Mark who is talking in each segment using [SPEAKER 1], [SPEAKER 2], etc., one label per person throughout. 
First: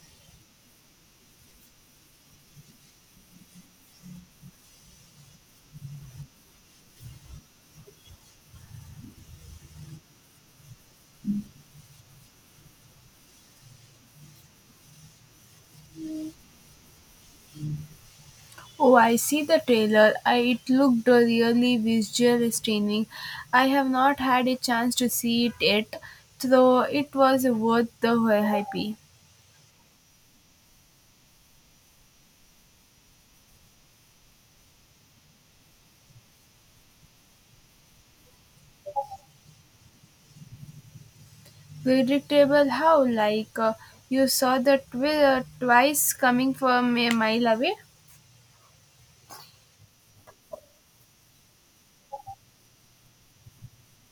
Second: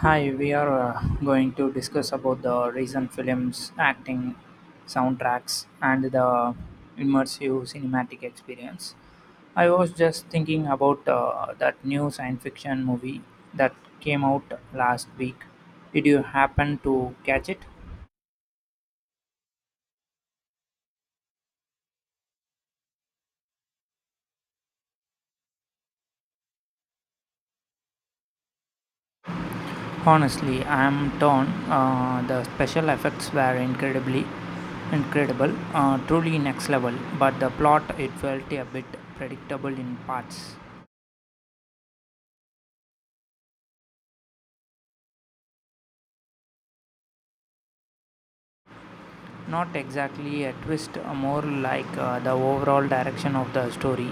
[SPEAKER 1] Hi, we are going to discuss about the recent films, acting, soundtracks, and the immersive cinematic experience. I was just thinking about that new science fiction movie that came out last week. Did you happen to catch it?
[SPEAKER 2] Oh, I see the trailer. I, it looked really visually stunning. I have not had a chance to see it yet, though it was worth the hype.
[SPEAKER 1] Honestly, I am torn. The special effects were incredibly incredible, truly next level, but the plot it felt a bit predictable in parts.
[SPEAKER 2] Predictable how, like, you saw the twice coming from a mile away.
[SPEAKER 1] Not exactly a twist, more like the overall direction of the story.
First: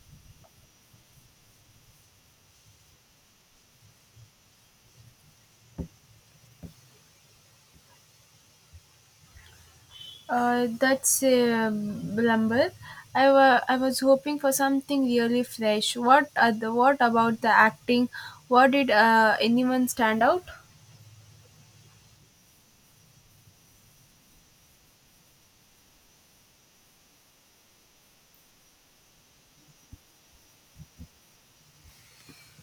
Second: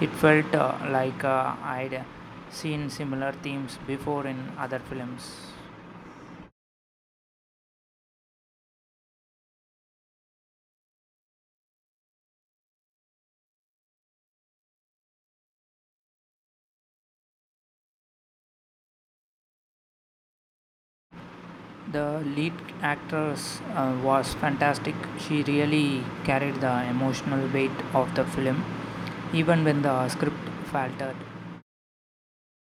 [SPEAKER 1] It felt like I'd seen similar themes before in other films.
[SPEAKER 2] That's a blumber. I was hoping for something really fresh. What about the acting? What did anyone stand out?
[SPEAKER 1] The lead actress was fantastic. She really carried the emotional weight of the film, even when the script faltered.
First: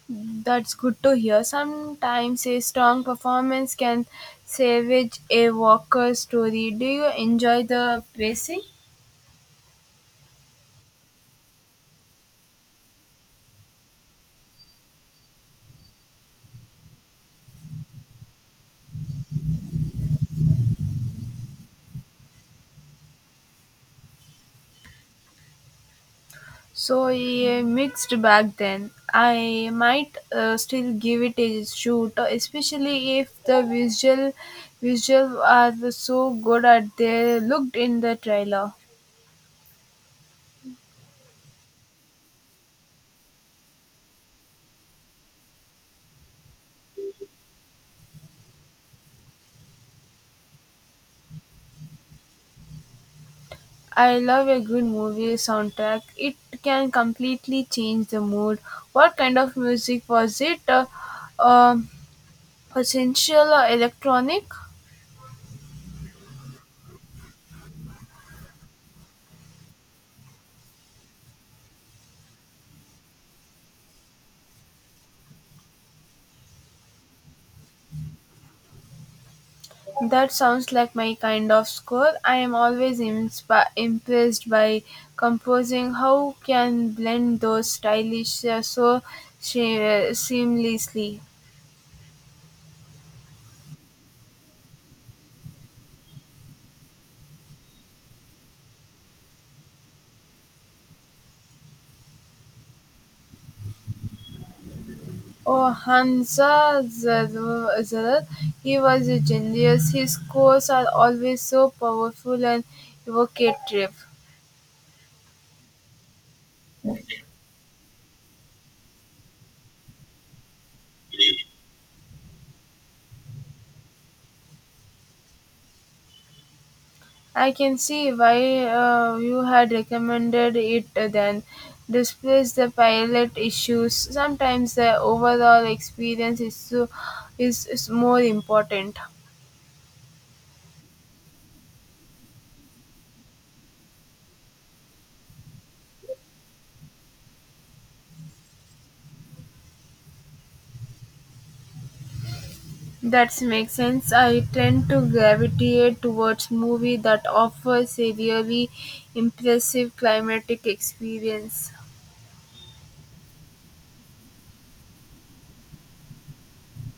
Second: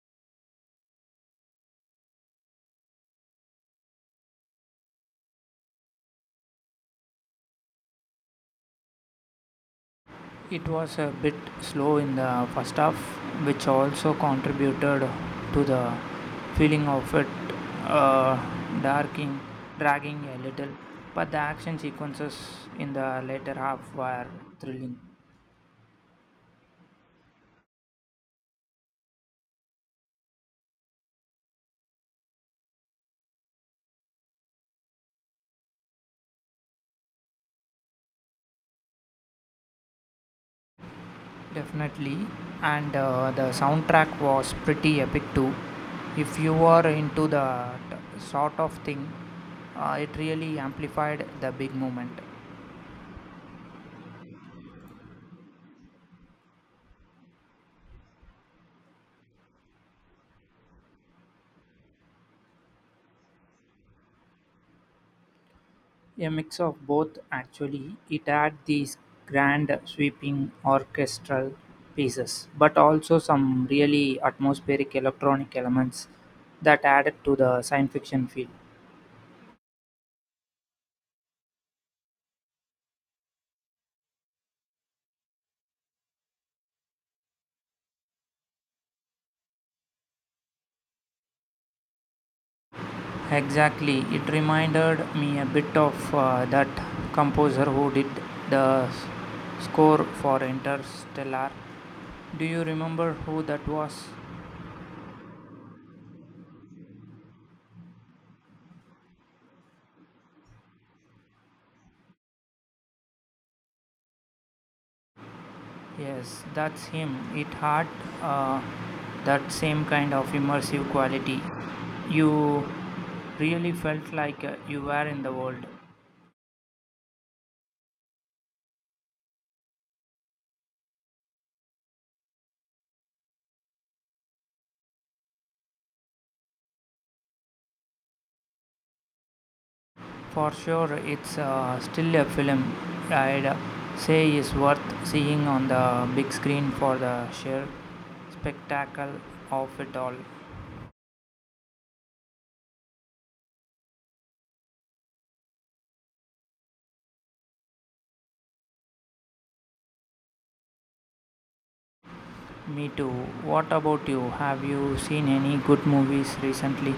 [SPEAKER 2] That's good to hear. Sometimes a strong performance can salvage a Walker story. Do you enjoy the pacing?
[SPEAKER 1] It was a bit slow in the first half, which also contributed to the feeling of it uh, darking, dragging a little. But the action sequences in the later half were thrilling,
[SPEAKER 2] So a mixed bag then. I might still give it a shoot, especially if the visual are so good as they looked in the trailer.
[SPEAKER 1] definitely. And the soundtrack was pretty epic too. If you are into the sort of thing, it really amplified the big moment.
[SPEAKER 2] I love a good movie soundtrack. It can completely change the mood. What kind of music was it? Um, Potential or electronic?
[SPEAKER 1] A mix of both, actually; it had these grand, sweeping orchestral pieces, but also some really atmospheric electronic elements that added to the science fiction feel.
[SPEAKER 2] That sounds like my kind of score. I am always impressed by composing how can blend those stylish so seamlessly.
[SPEAKER 1] Exactly, it reminded me a bit of that composer who did the s- score for Interstellar. Do you remember who that was?
[SPEAKER 2] Oh, Hansa Zarer, he was a genius. His scores are always so powerful and evocative.
[SPEAKER 1] Yes, that's him. It had uh, that same kind of immersive quality. You really felt like you were in the world.
[SPEAKER 2] I can see why you had recommended it then. Despite the pilot issues, sometimes the overall experience is more important.
[SPEAKER 1] For sure, it's still a film I'd say is worth seeing on the big screen for the sheer spectacle of it all.
[SPEAKER 2] That makes sense. I tend to gravitate towards movie that offers a really impressive climatic experience.
[SPEAKER 1] Me too. What about you? Have you seen any good movies recently?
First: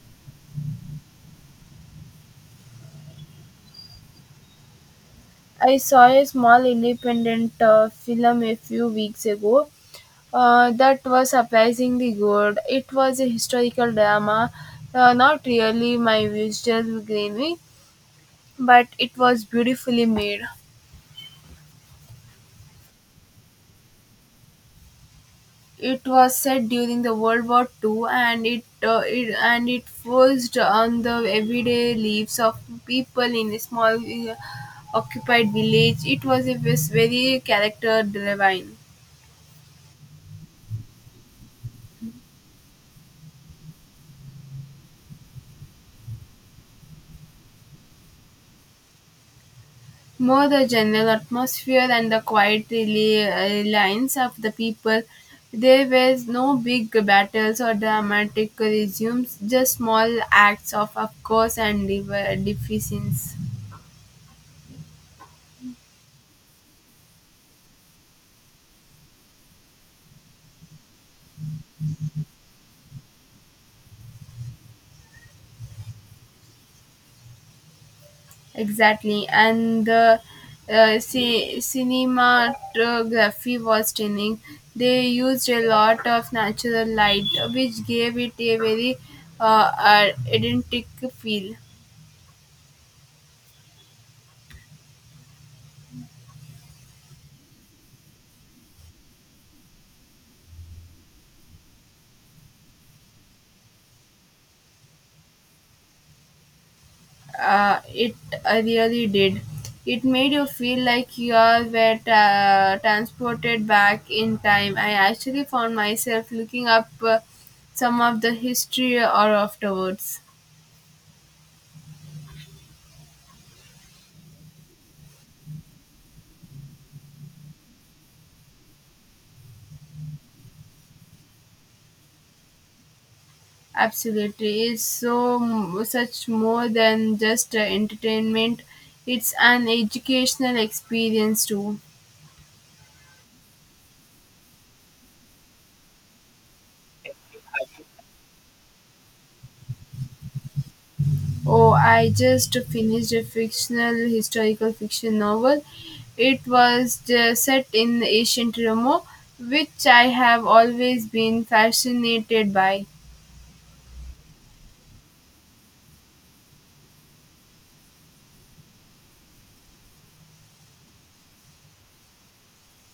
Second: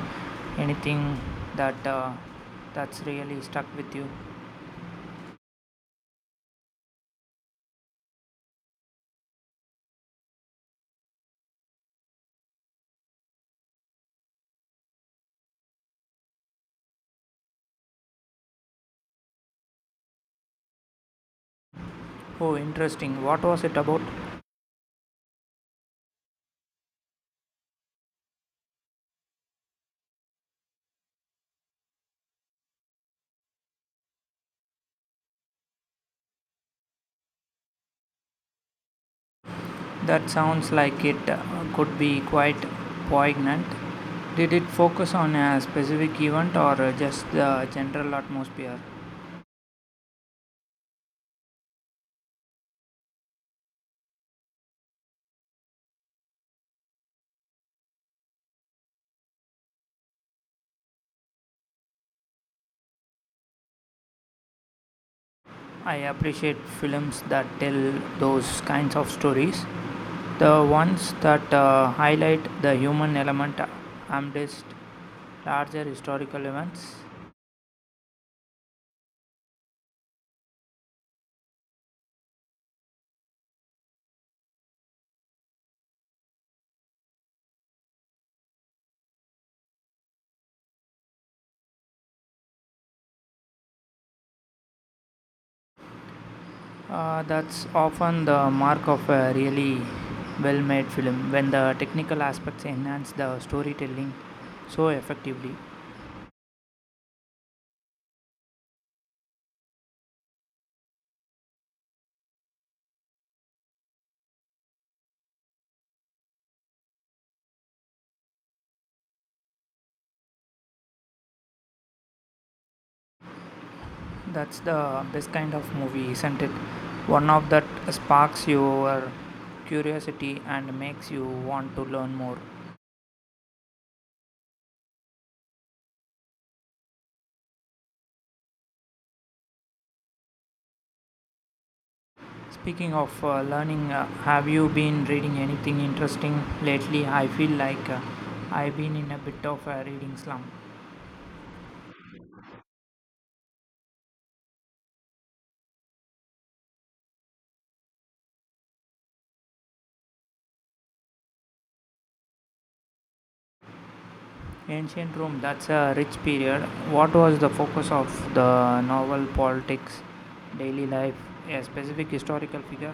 [SPEAKER 1] Anything that uh, that's really stuck with you?
[SPEAKER 2] I saw a small independent film a few weeks ago. That was surprisingly good. It was a historical drama, not really my usual greenery, but it was beautifully made.
[SPEAKER 1] Oh, interesting. What was it about?
[SPEAKER 2] It was set during the World War Two, and it focused on the everyday lives of people in a small occupied village. It was a very character driven.
[SPEAKER 1] That sounds like it could be quite poignant. Did it focus on a specific event or just the general atmosphere?
[SPEAKER 2] More the general atmosphere and the quiet reliance of the people. There were no big battles or dramatic resumes, just small acts of course, and deficiencies.
[SPEAKER 1] I appreciate films that tell those kinds of stories. The ones that highlight the human element amidst larger historical events.
[SPEAKER 2] Exactly, and the cinematography was stunning. They used a lot of natural light, which gave it a very identical feel.
[SPEAKER 1] That's often the mark of a really well made film when the technical aspects enhance the storytelling so effectively.
[SPEAKER 2] It really did. It made you feel like you are were transported back in time. I actually found myself looking up some of the history or afterwards.
[SPEAKER 1] That's the best kind of movie, isn't it? One of that sparks your curiosity and makes you want to learn more.
[SPEAKER 2] Absolutely, such more than just entertainment. It's an educational experience too.
[SPEAKER 1] Speaking of learning, have you been reading anything interesting lately? I feel like I've been in a bit of a reading slump.
[SPEAKER 2] Oh, I just finished a fictional historical fiction novel. It was set in ancient Rome, which I have always been fascinated by.
[SPEAKER 1] Ancient Rome, that's a rich period. What was the focus of the novel politics, daily life, a specific historical figure?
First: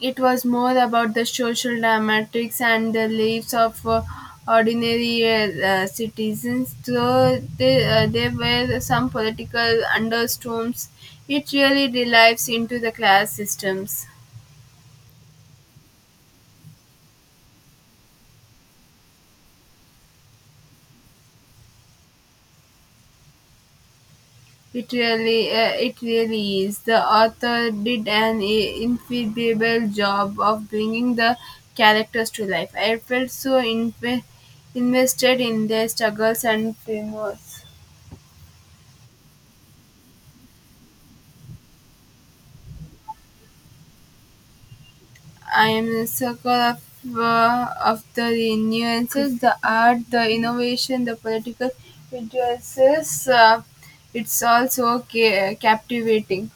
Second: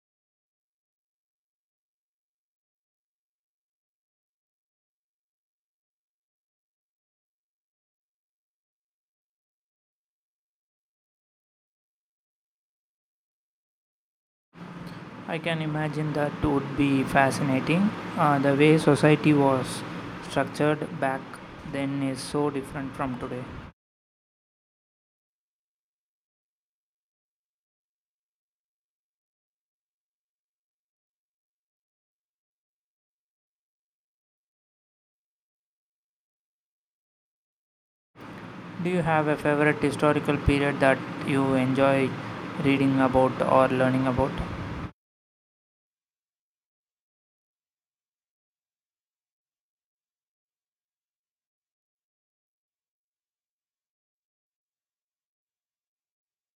[SPEAKER 2] It was more about the social dramatics and the lives of ordinary citizens, though there were some political undertones. It really delves into the class systems.
[SPEAKER 1] I can imagine that would be fascinating. The way society was structured back then is so different from today.
[SPEAKER 2] It really is. The author did an incredible job of bringing the characters to life. I felt so invested in their struggles and failures.
[SPEAKER 1] Do you have a favorite historical period that you enjoy reading about or learning about?
[SPEAKER 2] I am a circle of the nuances, the art, the innovation, the political influences. It's also captivating.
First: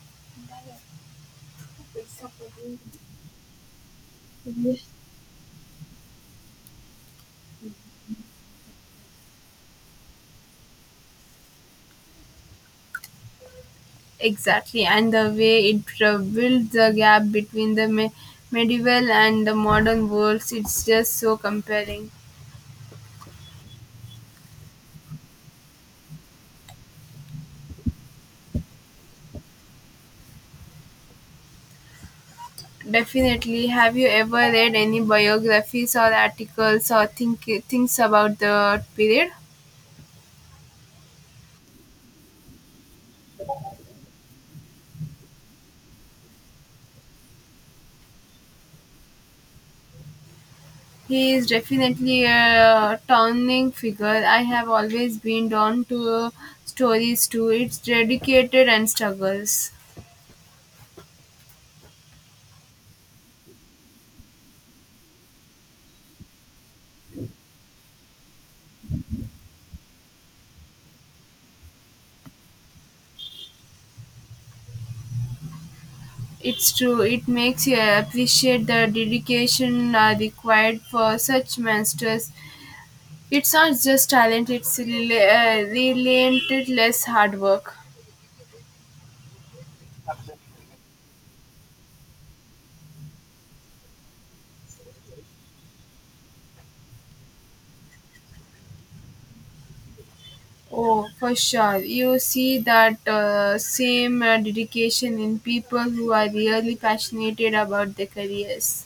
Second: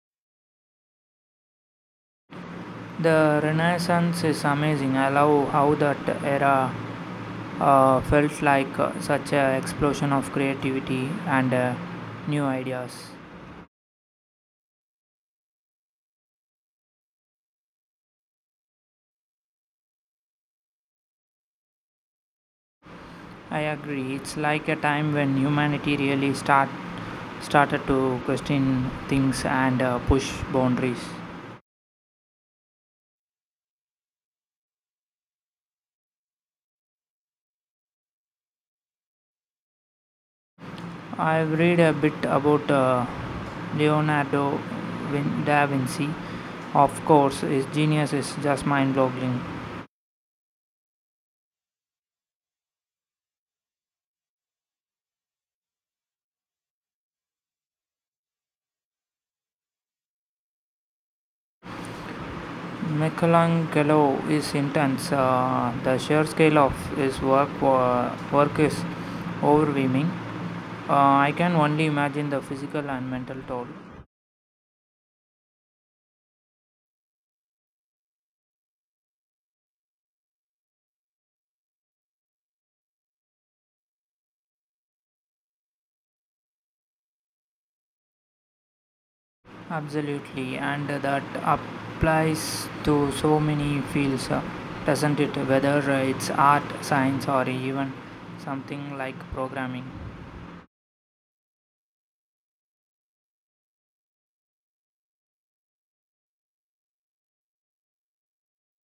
[SPEAKER 1] The Renaissance is amazing. I love how that era felt like such an explosion of creativity and new ideas.
[SPEAKER 2] Exactly, and the way it builds the gap between the medieval and the modern worlds, it's just so compelling.
[SPEAKER 1] I agree. It's like a time when humanity really started to question things and push boundaries.
[SPEAKER 2] Definitely, have you ever read any biographies or articles or think things about the period?
[SPEAKER 1] I've read a bit about Leonardo da Vinci. Of course, his genius is just mind-boggling.
[SPEAKER 2] He is definitely a towering figure. I have always been drawn to stories too. It's dedicated and struggles.
[SPEAKER 1] Michelangelo is intense. The sheer scale of his work is overwhelming. I can only imagine the physical and mental toll.
[SPEAKER 2] It's true. It makes you appreciate the dedication required for such masters. It's not just talent, it's relentless hard work.
[SPEAKER 1] Absolutely, and that applies to so many fields, doesn't it? Whether it's art, science, or even something like programming.
[SPEAKER 2] Oh, for sure. You see that same dedication in people who are really passionate about their careers.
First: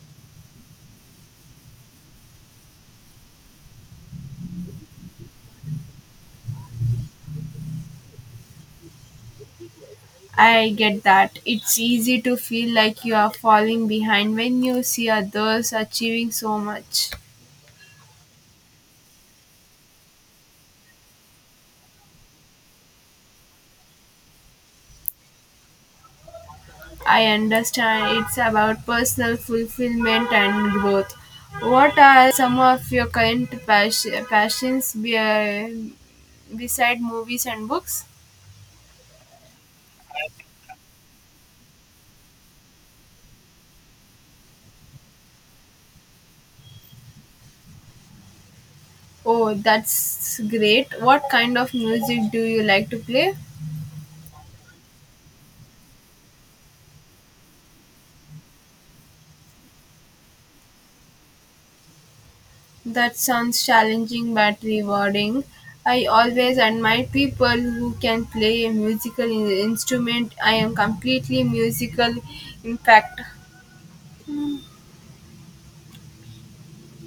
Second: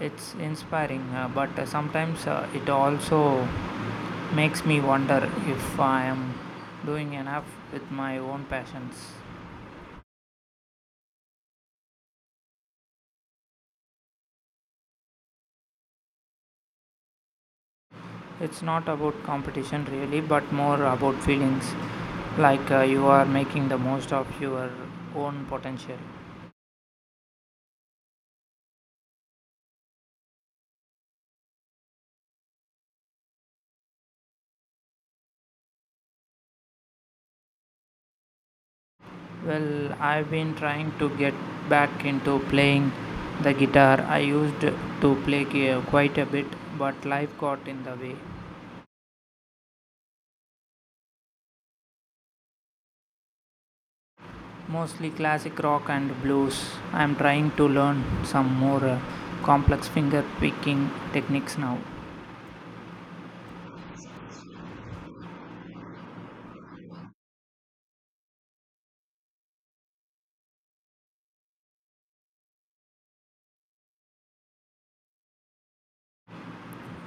[SPEAKER 1] It's inspiring, but sometimes it also makes me wonder if I am doing enough with my own passions.
[SPEAKER 2] I get that. It's easy to feel like you are falling behind when you see others achieving so much.
[SPEAKER 1] It's not about competition really, but more about feelings like you are making the most of your own potential.
[SPEAKER 2] I understand it's about personal fulfillment and growth. What are some of your current passions beside movies and books?
[SPEAKER 1] I've been trying to get back into playing the guitar. I used to play quite a bit, but life got in the way.
[SPEAKER 2] Oh, that's great. What kind of music do you like to play?
[SPEAKER 1] Mostly classic rock and blues. I'm trying to learn some more complex finger picking techniques now.
[SPEAKER 2] That sounds challenging but rewarding. I always admire people who can play a musical instrument. I am completely musical, in fact.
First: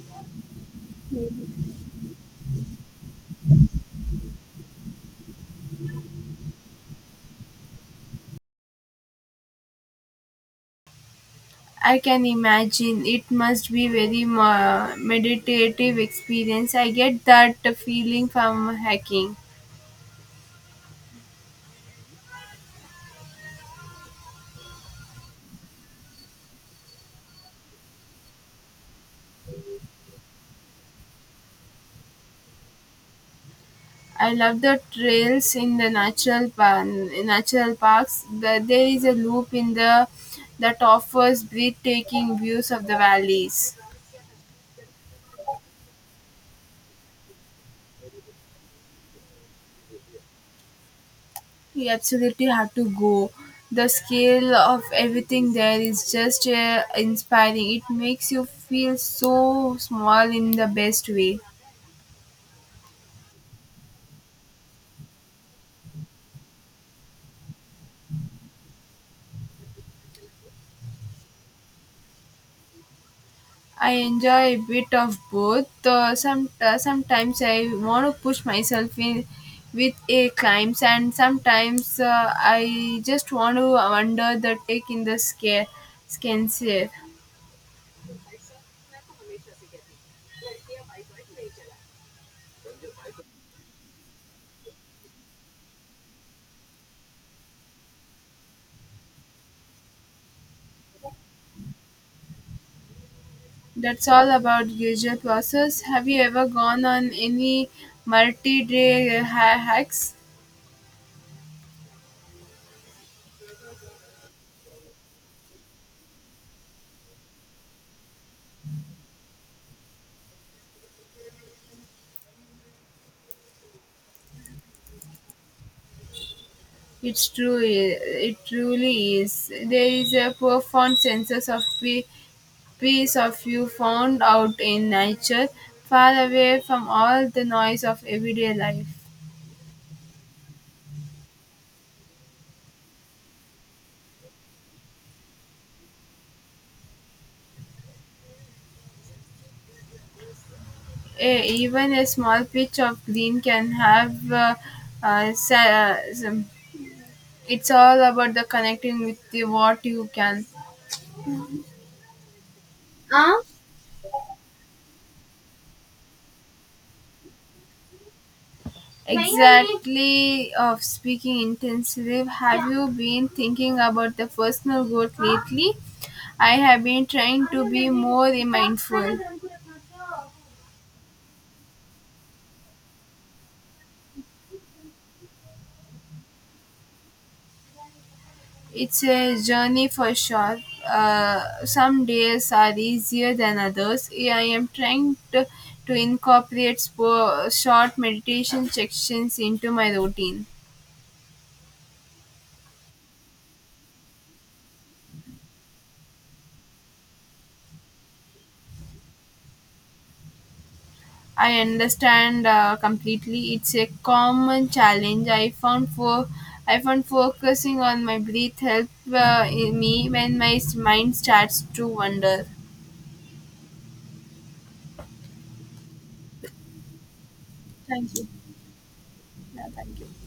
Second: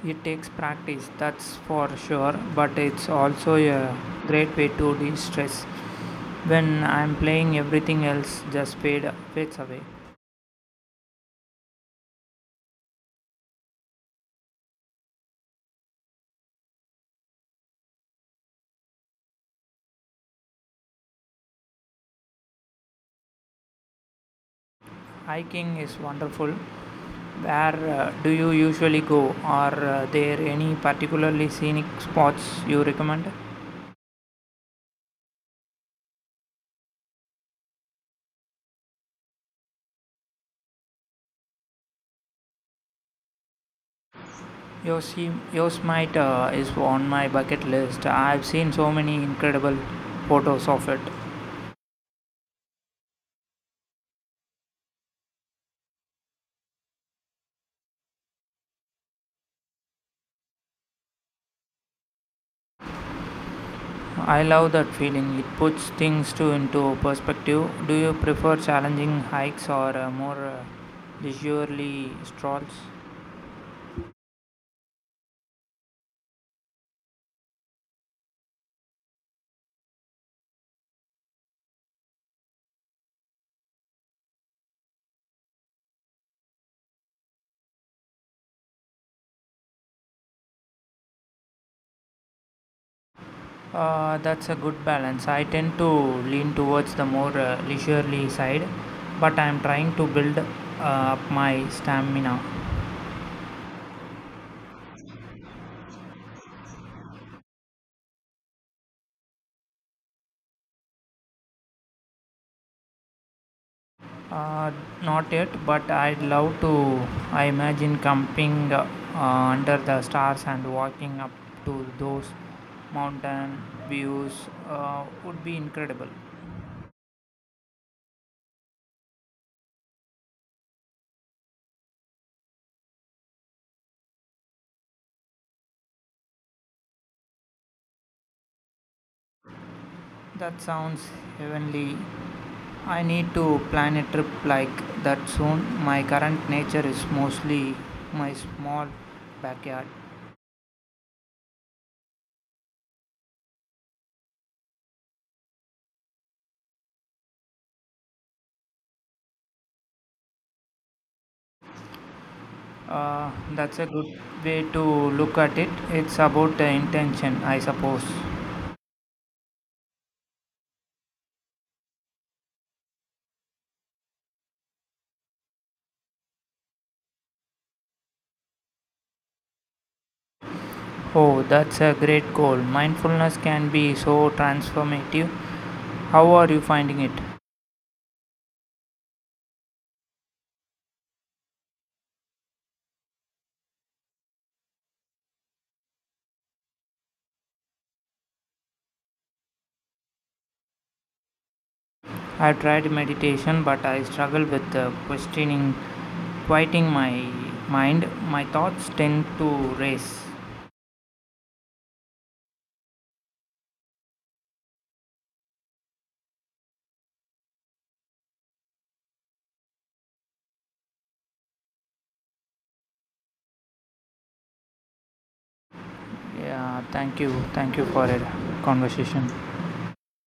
[SPEAKER 1] It takes practice, that's for sure, but it's also a great way to de stress. When I'm playing, everything else just fades away.
[SPEAKER 2] I can imagine it must be very meditative experience. I get that feeling from hiking.
[SPEAKER 1] Hiking is wonderful. Where do you usually go? Are there any particularly scenic spots you recommend?
[SPEAKER 2] I love the trails in the natural parks. There is a loop in the that offers breathtaking views of the valleys.
[SPEAKER 1] Yosemite is on my bucket list. I've seen so many incredible photos of it.
[SPEAKER 2] You absolutely have to go. The scale of everything there is just inspiring. It makes you feel so small in the best way.
[SPEAKER 1] I love that feeling. It puts things to into perspective. Do you prefer challenging hikes or more leisurely strolls?
[SPEAKER 2] I enjoy a bit of both. Sometimes I want to push myself in with a climbs, and sometimes I just want to wander the take in the scare skin safe.
[SPEAKER 1] That's a good balance. I tend to lean towards the more leisurely side, but I am trying to build up my stamina.
[SPEAKER 2] That's all about usual process. Have you ever gone on any multi-day hacks?
[SPEAKER 1] Uh, not yet, but I'd love to. I imagine camping under the stars and walking up to those mountain views would be incredible.
[SPEAKER 2] It's true. It truly is. There is a profound sense of peace. Peace of you found out in nature, far away from all the noise of everyday life.
[SPEAKER 1] That sounds heavenly. I need to plan a trip like that soon. My current nature is mostly my small backyard.
[SPEAKER 2] Eh, even a small patch of green can have uh, sa- uh, some- it's all about the connecting with the what you can
[SPEAKER 1] Uh, that's a good way to look at it. It's about the intention, I suppose.
[SPEAKER 2] exactly of speaking intensely have you been thinking about the personal growth lately I have been trying to be more mindful.
[SPEAKER 1] Oh, that's a great goal. Mindfulness can be so transformative. How are you finding it?
[SPEAKER 2] It's a journey for sure. Some days are easier than others. Yeah, I am trying to incorporate short meditation sections into my routine.
[SPEAKER 1] I tried meditation, but I struggle with quieting my mind. My thoughts tend to race.
[SPEAKER 2] I understand completely. It's a common challenge I found focusing on my breath help in me when my mind starts to wander.
[SPEAKER 1] Yeah, thank you. Thank you for
[SPEAKER 2] Thank
[SPEAKER 1] a
[SPEAKER 2] you.
[SPEAKER 1] conversation.
[SPEAKER 2] Yeah, thank you.